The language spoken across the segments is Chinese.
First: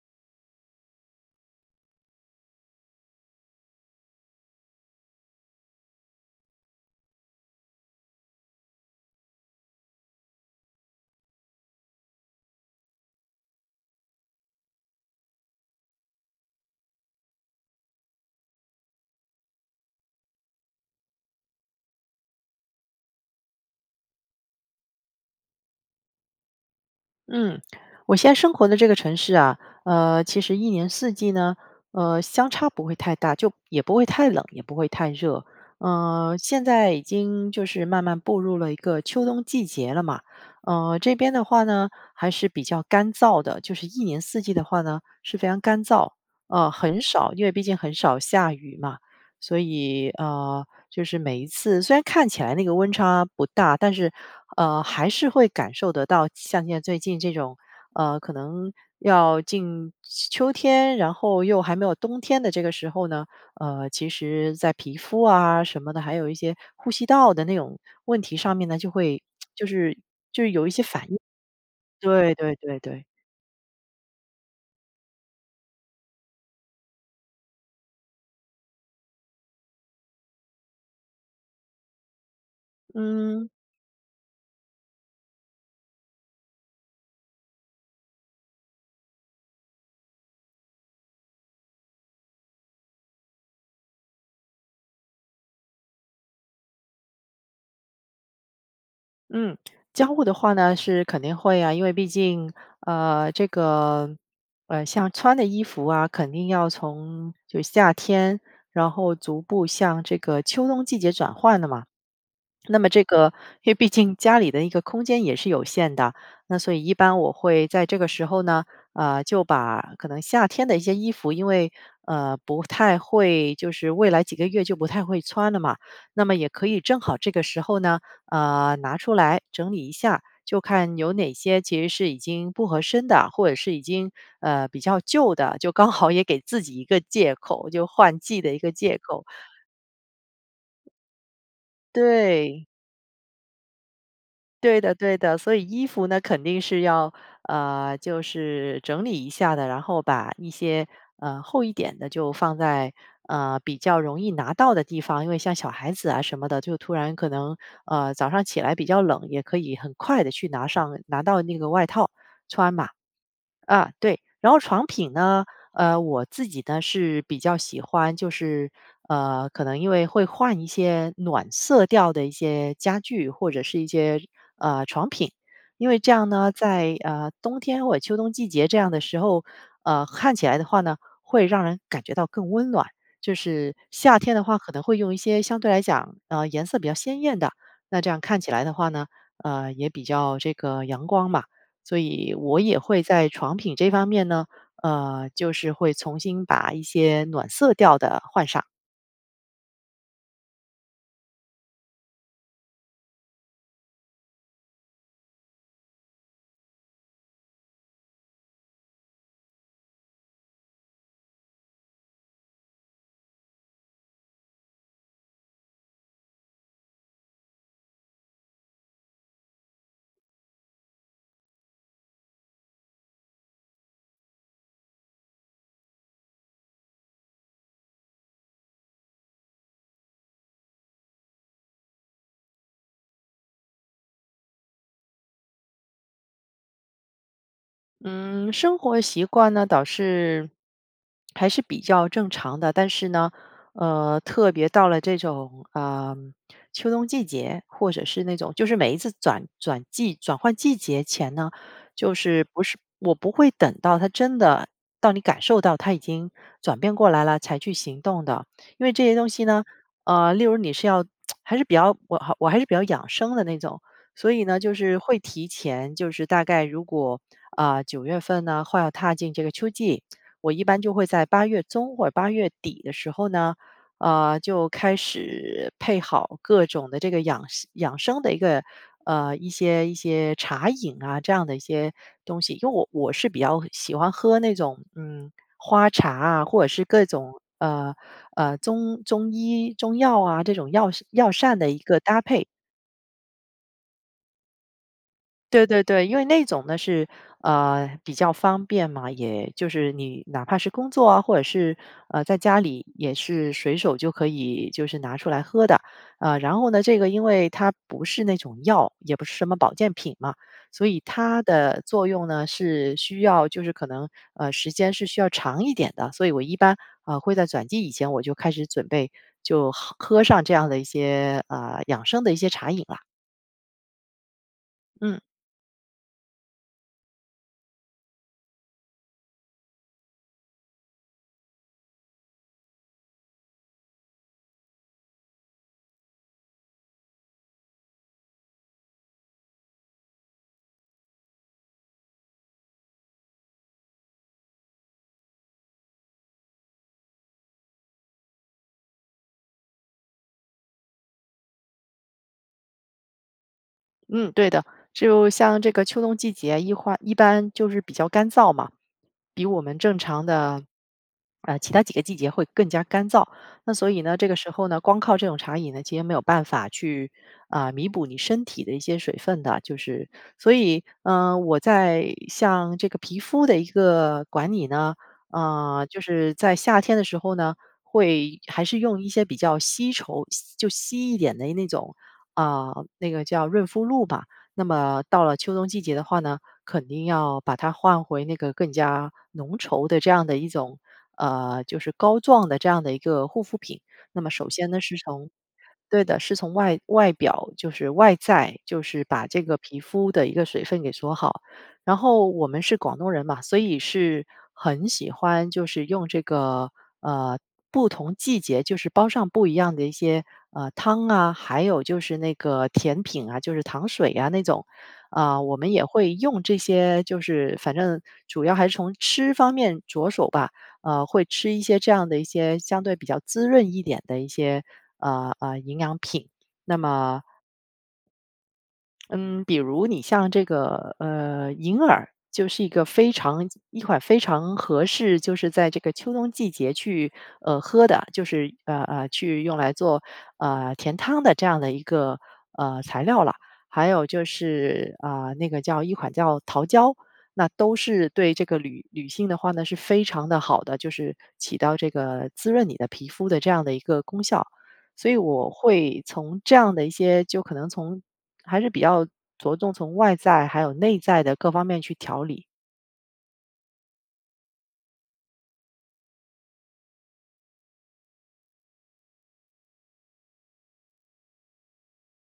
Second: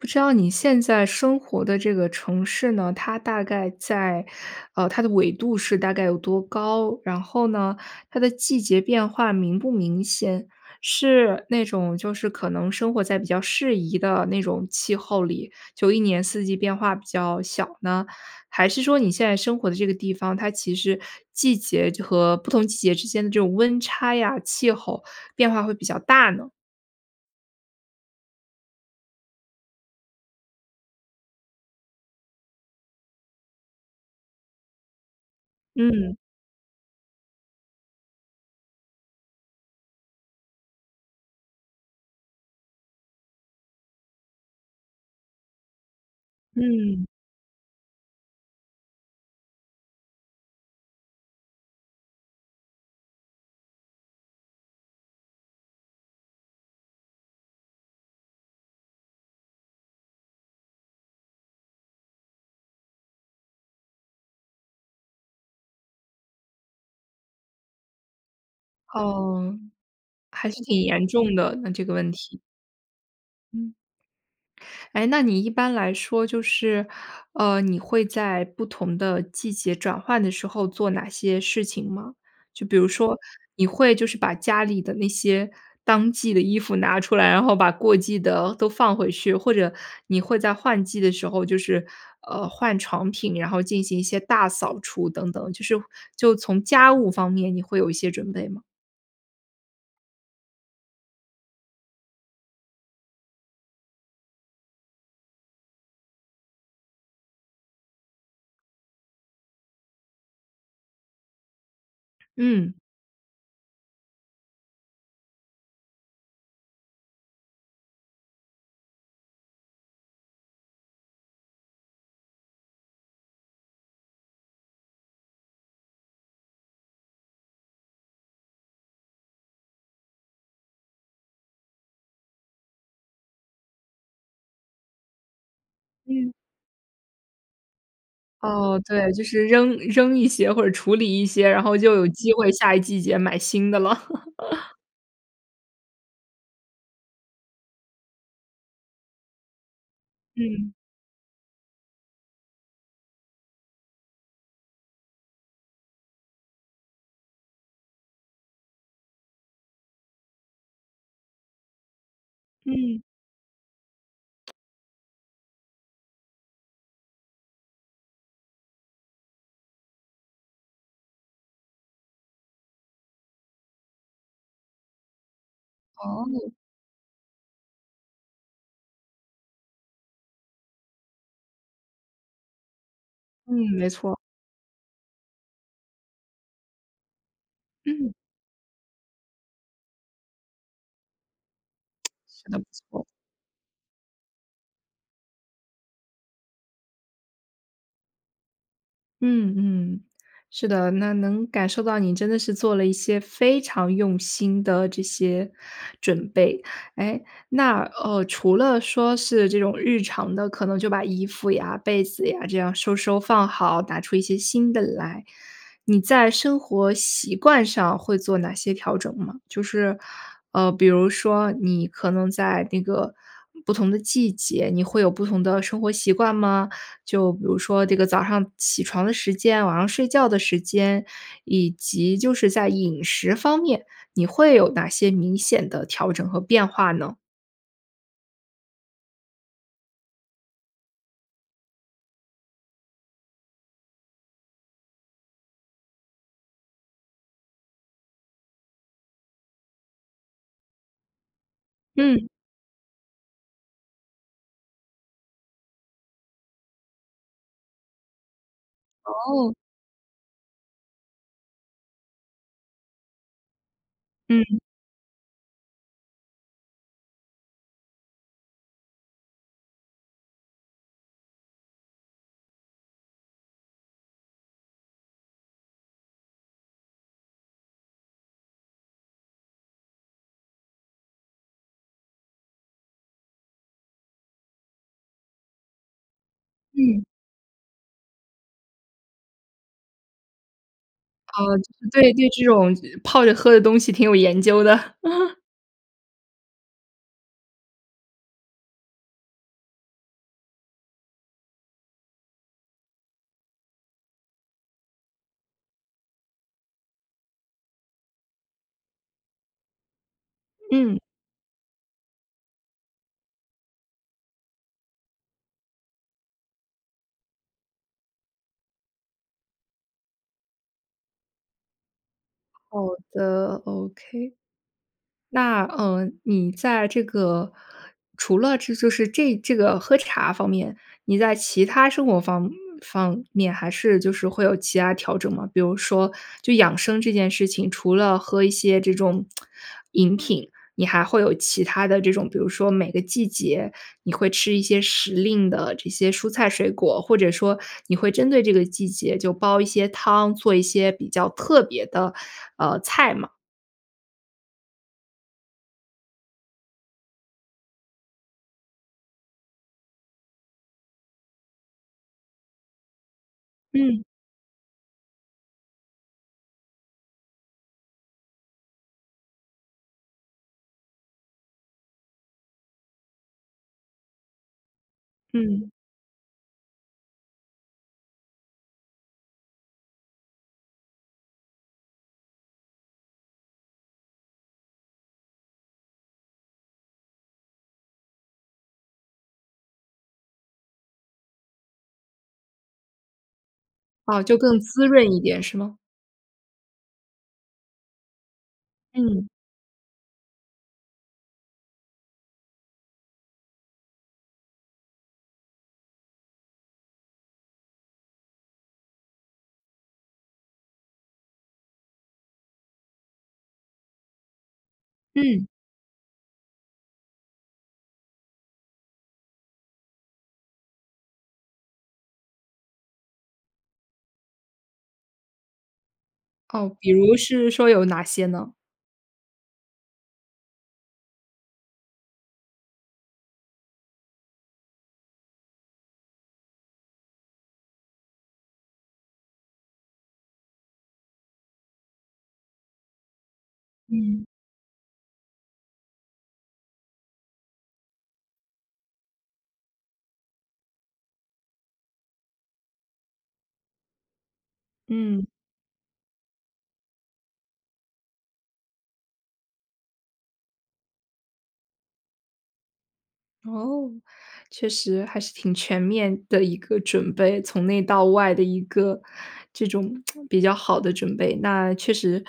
不知道你现在生活的这个城市呢，它大概在呃，它的纬度是大概有多高？然后呢，它的季节变化明不明显？是那种就是可能生活在比较适宜的那种气候里，就一年四季变化比较小呢？还是说你现在生活的这个地方，它其实季节就和不同季节之间的这种温差呀，气候变化会比较大呢？嗯，我现在生活的这个城市啊，呃，其实一年四季呢，呃，相差不会太大，就也不会太冷，也不会太热。嗯。呃，现在已经就是慢慢步入了一个秋冬季节了嘛，呃，这边的话呢还是比较干燥的，就是一年四季的话呢，是非常干燥，呃，很嗯。少因为毕竟很少下雨嘛。所以，呃，就是每一次虽然看起来那个温差不大，但是，呃，还是会感受得到，像现在最近这种，呃，可能要进秋秋天，然后又还没有冬天的这个时候呢，呃，其实在皮肤啊什么的，还有一些呼吸道的那种问题上面呢，就会 哦，就是还是挺严重的，那这个问就是有一题。些反应。对对对对。嗯。诶，那你一般来说就是，呃，你会在不同的季节转换的时候做哪些事情吗？就比如说，嗯。你会就是把家里的那些当季的衣服拿出来，然后把过季的都放回去。或者你会在换季的时候就是，呃，换床品，然后进行一些大扫除等等，就是就从家务方面你会有一些准备吗？嗯，交互的话呢，是肯定会啊，因为毕竟，呃，这个，呃，像穿的衣服啊，肯定要从就是夏天，然后逐步向这个秋冬季节转换的嘛。嗯。那么这个因为毕竟家里的一个空间也是有限的，那所以一般我会在这个时候呢，呃，就把可能夏天的一些衣服因为，呃，不太会就是未来几个月就不太会穿了嘛。那么也可以正好这个时候呢，呃，拿出来整理一下，就看有哪些其实是已经不合身的，或者是已经，呃，比较旧的，就刚好也嗯。给自己一个借口，就换季的一个哦，借对，口。就是扔扔一些或者处理一些，然后就有机会对。下一季节买新的了。对的对的，所以衣服呢，肯定是要呃，就是整理一下的，然后把一嗯。些，呃，厚一点的就放在，呃，比较容易拿到的地方，因为像小孩子啊什么的，就突然可能，呃，早上起来比较冷，也可以很快地去拿上拿到那个外套穿嘛。嗯。啊，对，然后床品呢，呃，我自己呢，是比较喜欢就是，呃，可能因为会换一些暖色调的一些家具，或者是一些，呃，床品。因为这样呢，哦。在，呃，冬天或者秋冬季节这样的时候，呃，看起来的话呢，会让人感觉到更温暖，就嗯，是没错。夏天的话可能会用一些相对来讲，呃，颜色比较鲜艳的。那这嗯。样看起来的话呢，呃，也比较这个阳光嘛，所以是我的，没也会错。在床品这方面呢，呃，就是会重新把一些暖色调的换上。嗯，嗯，是的，那能感受到你真的是做了一些非常用心的这些，准备。诶，那，呃，除了说是这种日常的，可能就把衣服呀、被子呀，这样收收放好，拿出一些新的来，你在生活习惯上会做哪些调整吗？就是，呃，比如说，你可能在那个，不同的季节，你会有不同的生活习惯吗？就比如说这个早上起床的时间、晚上睡觉的时间，以及，就是在饮食方面，你会有哪些明显的调整和变化呢？嗯，生活习惯那倒是，还是比较正常的。但是呢，呃，特别到了这种，呃，秋冬季节，或者是那种，就是每一次转转季转换季节前呢，就嗯。是，不是我不会等到它真的，到你感受到它已经转变过来了才去行动的。因为这些东西哦。呢，呃，例如你是要 还是比较我我还是比较养生的那种。所以嗯。呢，就是会提前就是大概如果，呃，九月份呢，或要踏进这个秋季，我一般就会在八月中或八月底的时候呢，呃，就开始，配好各种的这个养生养生的一个，呃，一些一些茶饮啊，这样的一些东西。因为我我是比较喜欢喝那种，嗯，花茶啊，或者是嗯。各种，呃呃，中中医、中药啊，这种药膳药膳嗯，的一个对搭对这配。种，泡着喝的东西挺有研究的。对对对，因为那种呢，是，呃，比较方便嘛。也就是你，哪怕是工作啊，或者是，呃，在家里，也是随手就可以就是拿出来喝的。呃，然后呢，这个因为它不是那种药，也不是什么保健品嘛，所嗯。以它的作用呢，是需要就是可能，呃，时间是需要长一点的。所以我一般，呃，会在转季以前我就开始准备，就喝喝上这样的一些，呃，养生的一些茶好饮啦。的，OK。嗯。那，嗯，你在这个，除了这就是，这这个喝茶方面，你在其他生活方方面还是，就是会有其他调整吗？比如说，就养生这件事情，除了喝一些这种 饮品，你还会有其他的这种，比如说每个季节你会吃一些时令的这些蔬菜水果，或者说，你会针对这个季节就煲一些汤，做一些比较特别的，呃，菜吗？嗯，对的。就像这个秋冬季节一欢一般就是比较干燥嘛，比我们正常的，呃，其他几个季节会更加干燥，那所以嗯。呢，这个时候呢，光靠这种茶饮呢，其实没有办法去，呃，弥补你身体的一些水分的，就是所以，呃，我在像这个皮肤的一个管理呢，嗯。呃，就是在夏天的时候呢，会还是用一些比较稀稠稀就稀一点的那种，呃，那个叫润肤露吧。那么到了秋冬季节的话呢，肯定要把它换回那个更加浓稠的这样的一种，呃，就是膏状的这样的一个护肤品。那哦，么就首更先呢，滋是润一从点是吗？对的，是从外外表就是外在，就是嗯。把这个皮肤的一个水分给锁好。然后我们是广东人嘛，所以是很喜欢就是用这个，呃，不同季节就是煲上不一样的一些，呃，汤啊，还有就是那个甜品啊，就是糖水呀那种。呃，嗯。我们也会用这些就是反正主要还是从吃方面着手吧，呃，会吃一些这样的一些相对比较滋润一点的一些，呃，呃，营养品，哦，那比如么是说有哪些呢？嗯，比如你像这个，呃，银耳就是一个非常一款非常合适，就是在这个秋冬季节去，呃，喝的，就是呃呃，去用来做，呃，甜汤的这样的一个，呃，材料了。还有就嗯。是，啊，那个叫一款叫桃胶，那都是对这个女女性的话呢，是非常地好的，就是起到这个滋润你的皮肤的这样的一个功效，所以嗯。我会从这样的一些就可能从还是比较着重从外在，还有内在的各方面去调理。哦，确实还是挺全面的一个准备，从内到外的一个这种 比较好的准备，那确实。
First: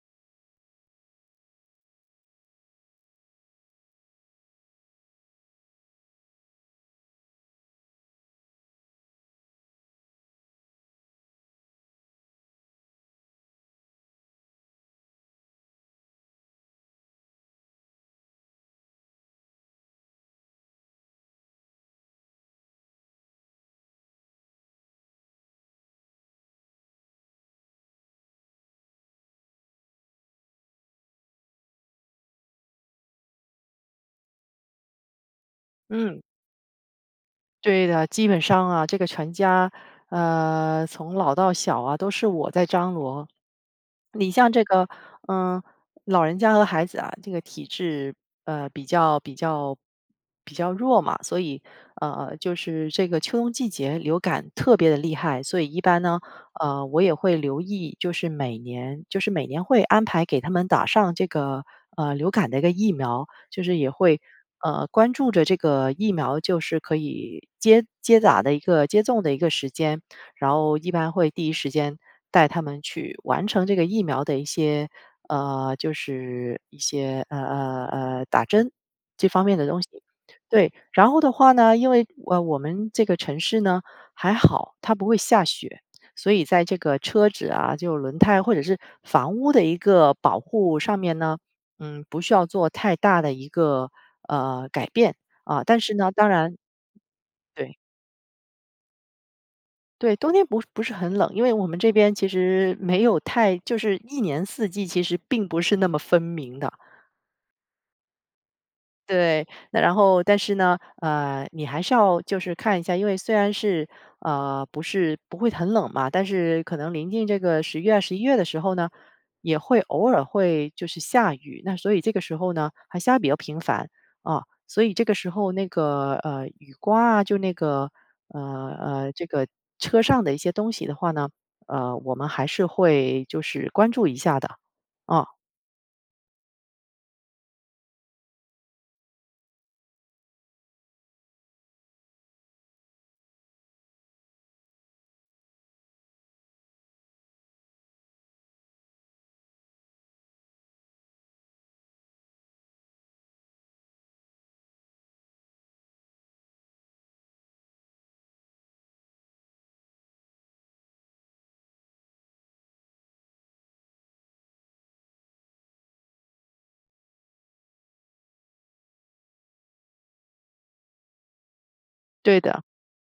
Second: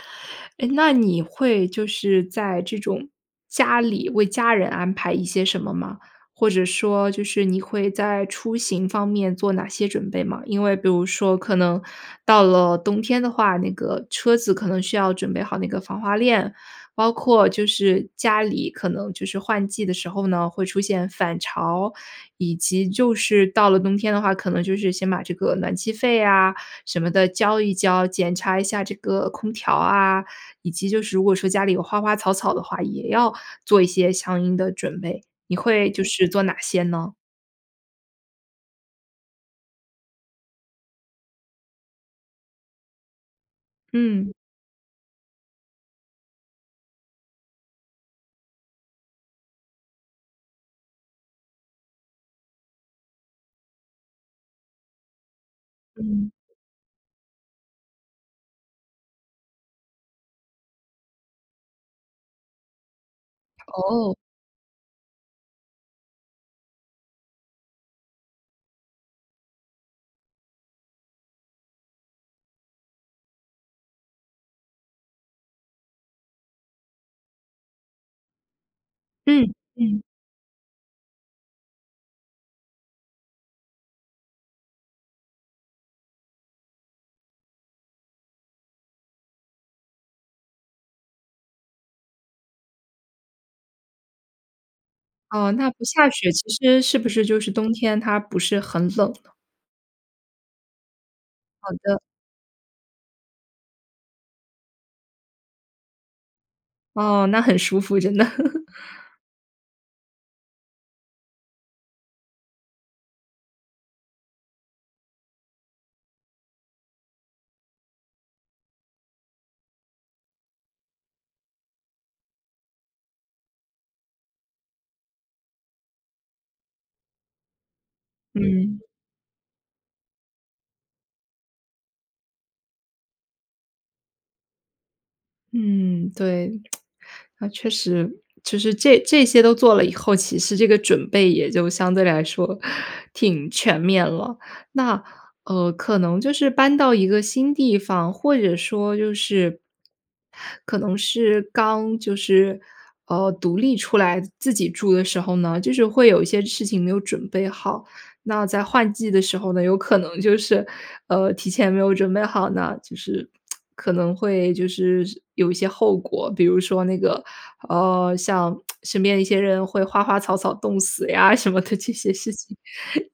诶，那你会就是在这种家里为家人安排一些什么吗？或者说就是你会在出行方面做哪些准备吗？因为比如说可能到了冬天的话，那个车子可能需要准备好那个防滑链，包括就是家里，可能就是换季的时候呢，会出现返潮，以及就是到了冬天的话，可能就是先把这个暖气费呀什么的交一交，检查一下这个空调啊。以及就是如果说家里有花花草草的话，也要做一些相应的准备，你会就嗯。是做哪些呢？对的，基本上啊，这个全家，呃，从老到小啊，都是我在张罗。你嗯。像这个，呃，老人家和孩子啊，这个体质，呃，比较比较比较弱嘛，所以，呃，就是这个秋冬季节流感特别地厉害。所以一般呢，嗯。呃，我也会留意，就是每年就是每年会安排给他们打上这个，呃，流感的一个疫苗，就是也哦。会，呃，关注着这个疫苗，就是可以接接打的一个接种的一个时间，然后一般会第一时间带他们去完成这个疫苗的一些呃，就是一些，呃呃呃，打针，这方嗯，面的东西。嗯。对，然后的话呢，因为，呃，我们这个城市呢还好，它不会下雪。所以在这个车子啊，就轮胎或者是房屋的一个保护上面呢，嗯，不需要做太大的一个，呃，改变，哦，啊。那但不是下呢，当雪，其然实是不是就是冬对。天它不是很冷？对，冬天不是不是很冷。因为我好们这的。边其实没有太就是一年四季，其实并不是那么分明的。哦，那很舒服，真的。对，那然后但是呢，呃，你还是要就是看一下，因为虽然是，呃，不是不会很冷嘛，但是可能临近这个十月、十一月的时候呢，也会偶尔会就是下雨。那所以这个时候呢还下得比较频繁啊，所以这个时候那个，呃，雨刮啊，就那个呃嗯。呃，这个车上的一些东西的话呢，呃，我们还是会就是关注一下的，啊。嗯，对，那确实。其实这这些都做了以后，其实这个准备也就相对来说挺全面了。那，呃，可能就是搬到一个新地方，或者说就是可能是刚就是，呃，独立出来自己住的时候呢，就是会有一些事情没有准备好。那在换季的时候呢，有可能就是，呃，提前没有准备好呢，就是 可能会就是有一些后果。比如说那个，呃，像 身边一些人会花花草草冻死呀，什么的这些事对情。的。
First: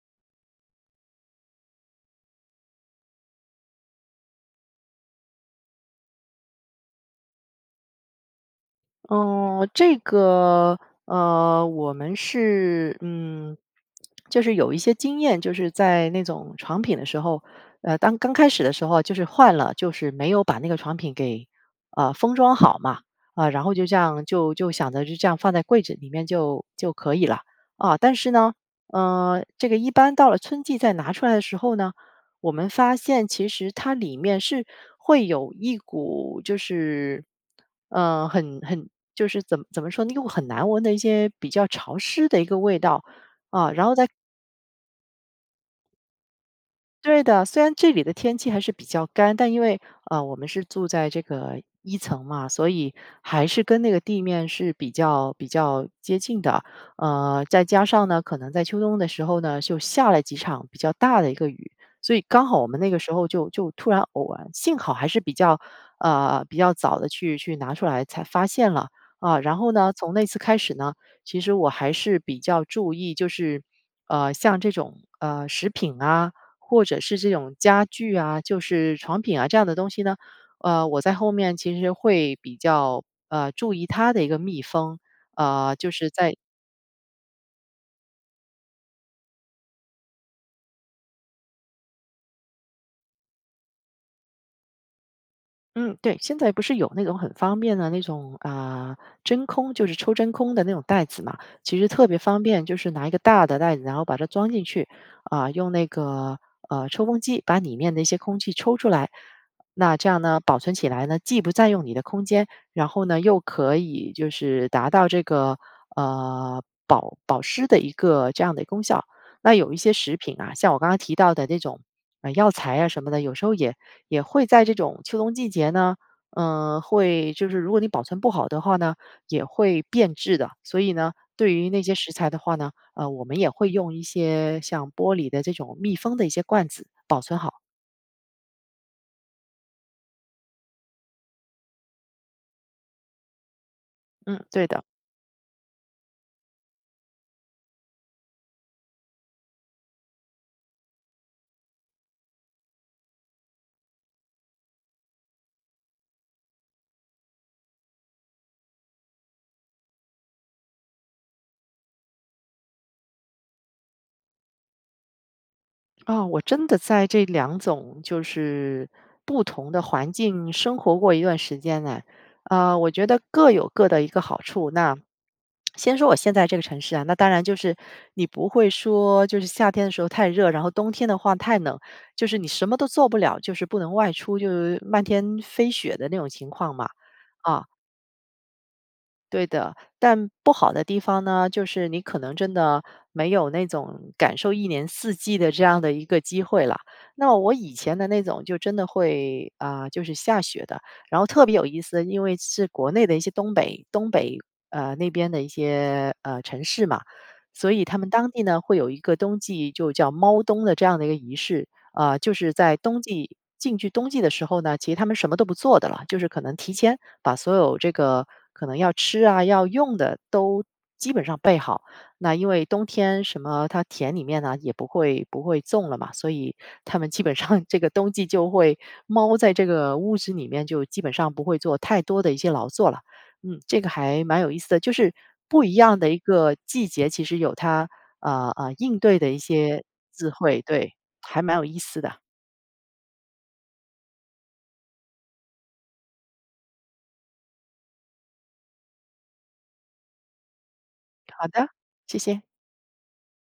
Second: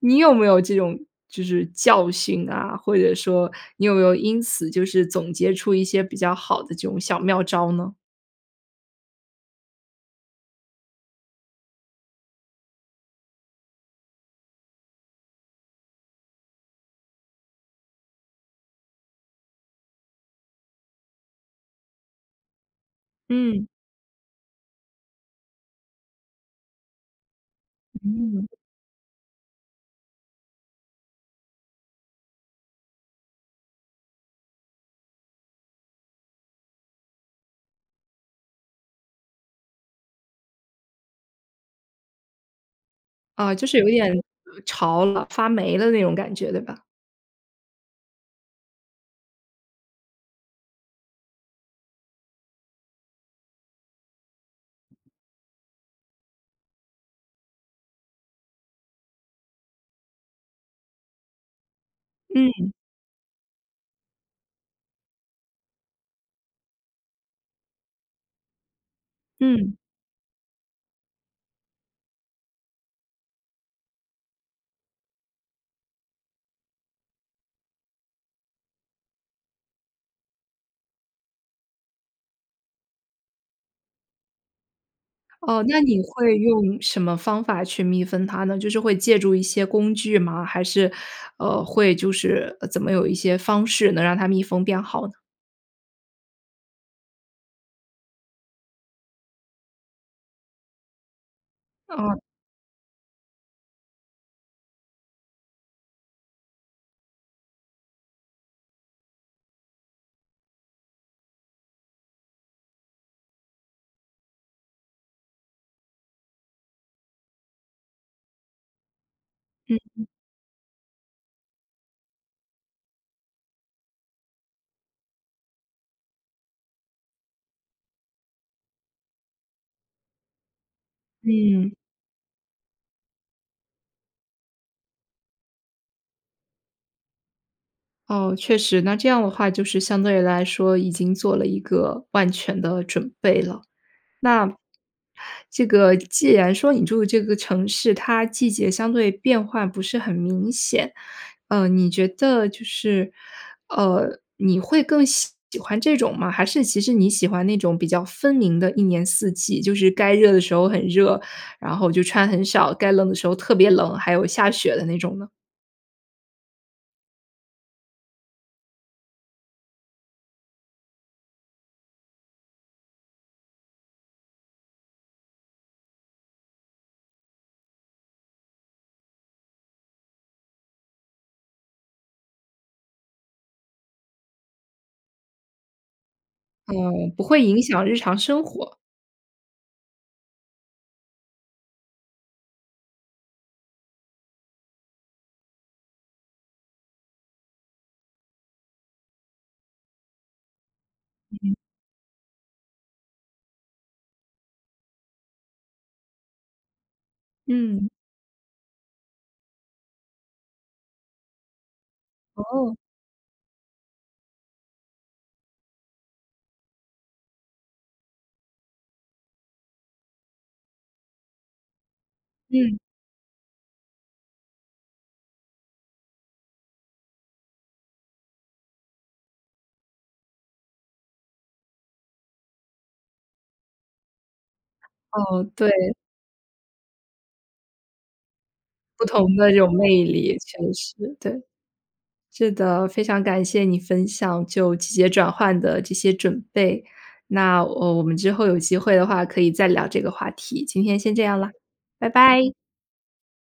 你有没有这种就是教训啊，或者说你有没有因此就是总结出一些比较好的这种小妙招呢？哦，这个，呃，我们是，嗯，就是有一些经验，就是在那种床品的时候，呃，当刚开始的时候就是换了，就是没有把那个床品给，呃，封装好嘛。啊，然嗯。后就这样，就就想着就这样放在柜子里面就就可以了，啊，但是嗯。呢，呃，这个一般到了春季再拿出来的时候呢，我们发现其实它里面是会有一股就是，呃，很很就是怎么怎么说那个很难闻的一些，比较潮湿的一个味道。啊，就啊，是然有一后在点，呃，潮了，发霉了那种感觉，对吧？对的，虽然这里的天气还是比较干，但因为，呃，我们是住在这个一层嘛，所以还是跟那个地面是比较比较接近的。呃，再加上呢，可能在秋冬的时候呢，就下了几场比较大的一个雨，所以刚好我嗯。们那个时候就就突然偶然幸好还是，呃，比较，呃，早地去去拿出来才发现了。啊，然后嗯。呢，从那次开始呢，其实我还是比较注意，就是，呃，像这种，呃，食品啊，或者是这种家具啊，就是床品啊这样的东西呢，呃，我在后面其实会比较，呃，注意它的一个密封。哦，呃，那就你是在会用什么方法去密封它呢？就是会借助一些工具吗？还是，呃，会就是，呃，怎么有一些方式能让它密封变好呢？嗯，对，现在不是有那种很方便的那种啊，真空，就是抽真空的那种袋子嘛。其实特哦。别方便，就是拿一个大的袋子，然后把它装进去，啊，用那个，呃，抽风机把里面的一些空气抽出来。那这样呢，保存起来呢，既不占用你的空间，然后呢，又可以就是达到这个，呃，保保湿的一个这样的一个功效。那有一嗯，些嗯。食品啊，像我刚刚提到的那种药材啊什么的，有时候也也会在这种秋冬季节呢，呃，会就是如果你保存不好的话呢，也会变质的。所以呢，对于嗯。那些食材的话呢，呃，我们也会用一些像玻璃的这种密封的一些罐子保存好。哦，确实，那这样的话就是相对来说已经做了一个万全的准备了。嗯，那对的。这个既然说你住这个城市，它季节相对变化不是很明显，呃，你觉得就是，呃，你会更喜喜欢这种吗？还是其实你喜欢那种比较分明的一年四季，就是该热的时候很热，然后就穿很少，该冷的时候特别冷，还有下雪的那种呢？啊，我真的在这两种就是不同的环境生活过一段时间呢，呃，我觉得各有各的一个好处。那 先说我现在这个城市啊，那当然就是你不会说就是夏天的时候太热，然后冬天的话太冷，就是你什么都做不了，就是不能外出就是漫天飞雪的那种情况嘛，嗯，不会影啊。响日常生活。对的。但不好的地方呢，就是你可能真的没有那种感受一年四季的这样的一个机会了。那我以前的那种就真的会，呃，就是下雪的，然后嗯特别嗯。有意思，因为是国内的一些东北东北，呃，那边的一些，呃，城市嘛。所以嗯。他们当地呢，会有一个冬季就叫猫冬的这样的一个仪式。呃，就是哦。在冬季进去冬季的时候呢，其实他们什么都不做的了。就是可能提前把所有这个可能要吃啊，要用的都基本上备好，那因为嗯。冬天什么它田里面呢也不会不会种了嘛。所以他们基本上这个冬季，就会猫在这个屋子里面，就基本上不会做太多的一些劳作了，嗯。这个还蛮有意思的，就是哦，不对。一样的一个季节，其实有它，呃呃，应不对的同一的这种些魅智力，确慧，实，对，对。还蛮有意思的。是的，非常感谢你分享就季节转换的这些准备，那，呃，我们之后有机会的话可以再聊这个话题，今天先这样好了，的，拜谢谢。拜。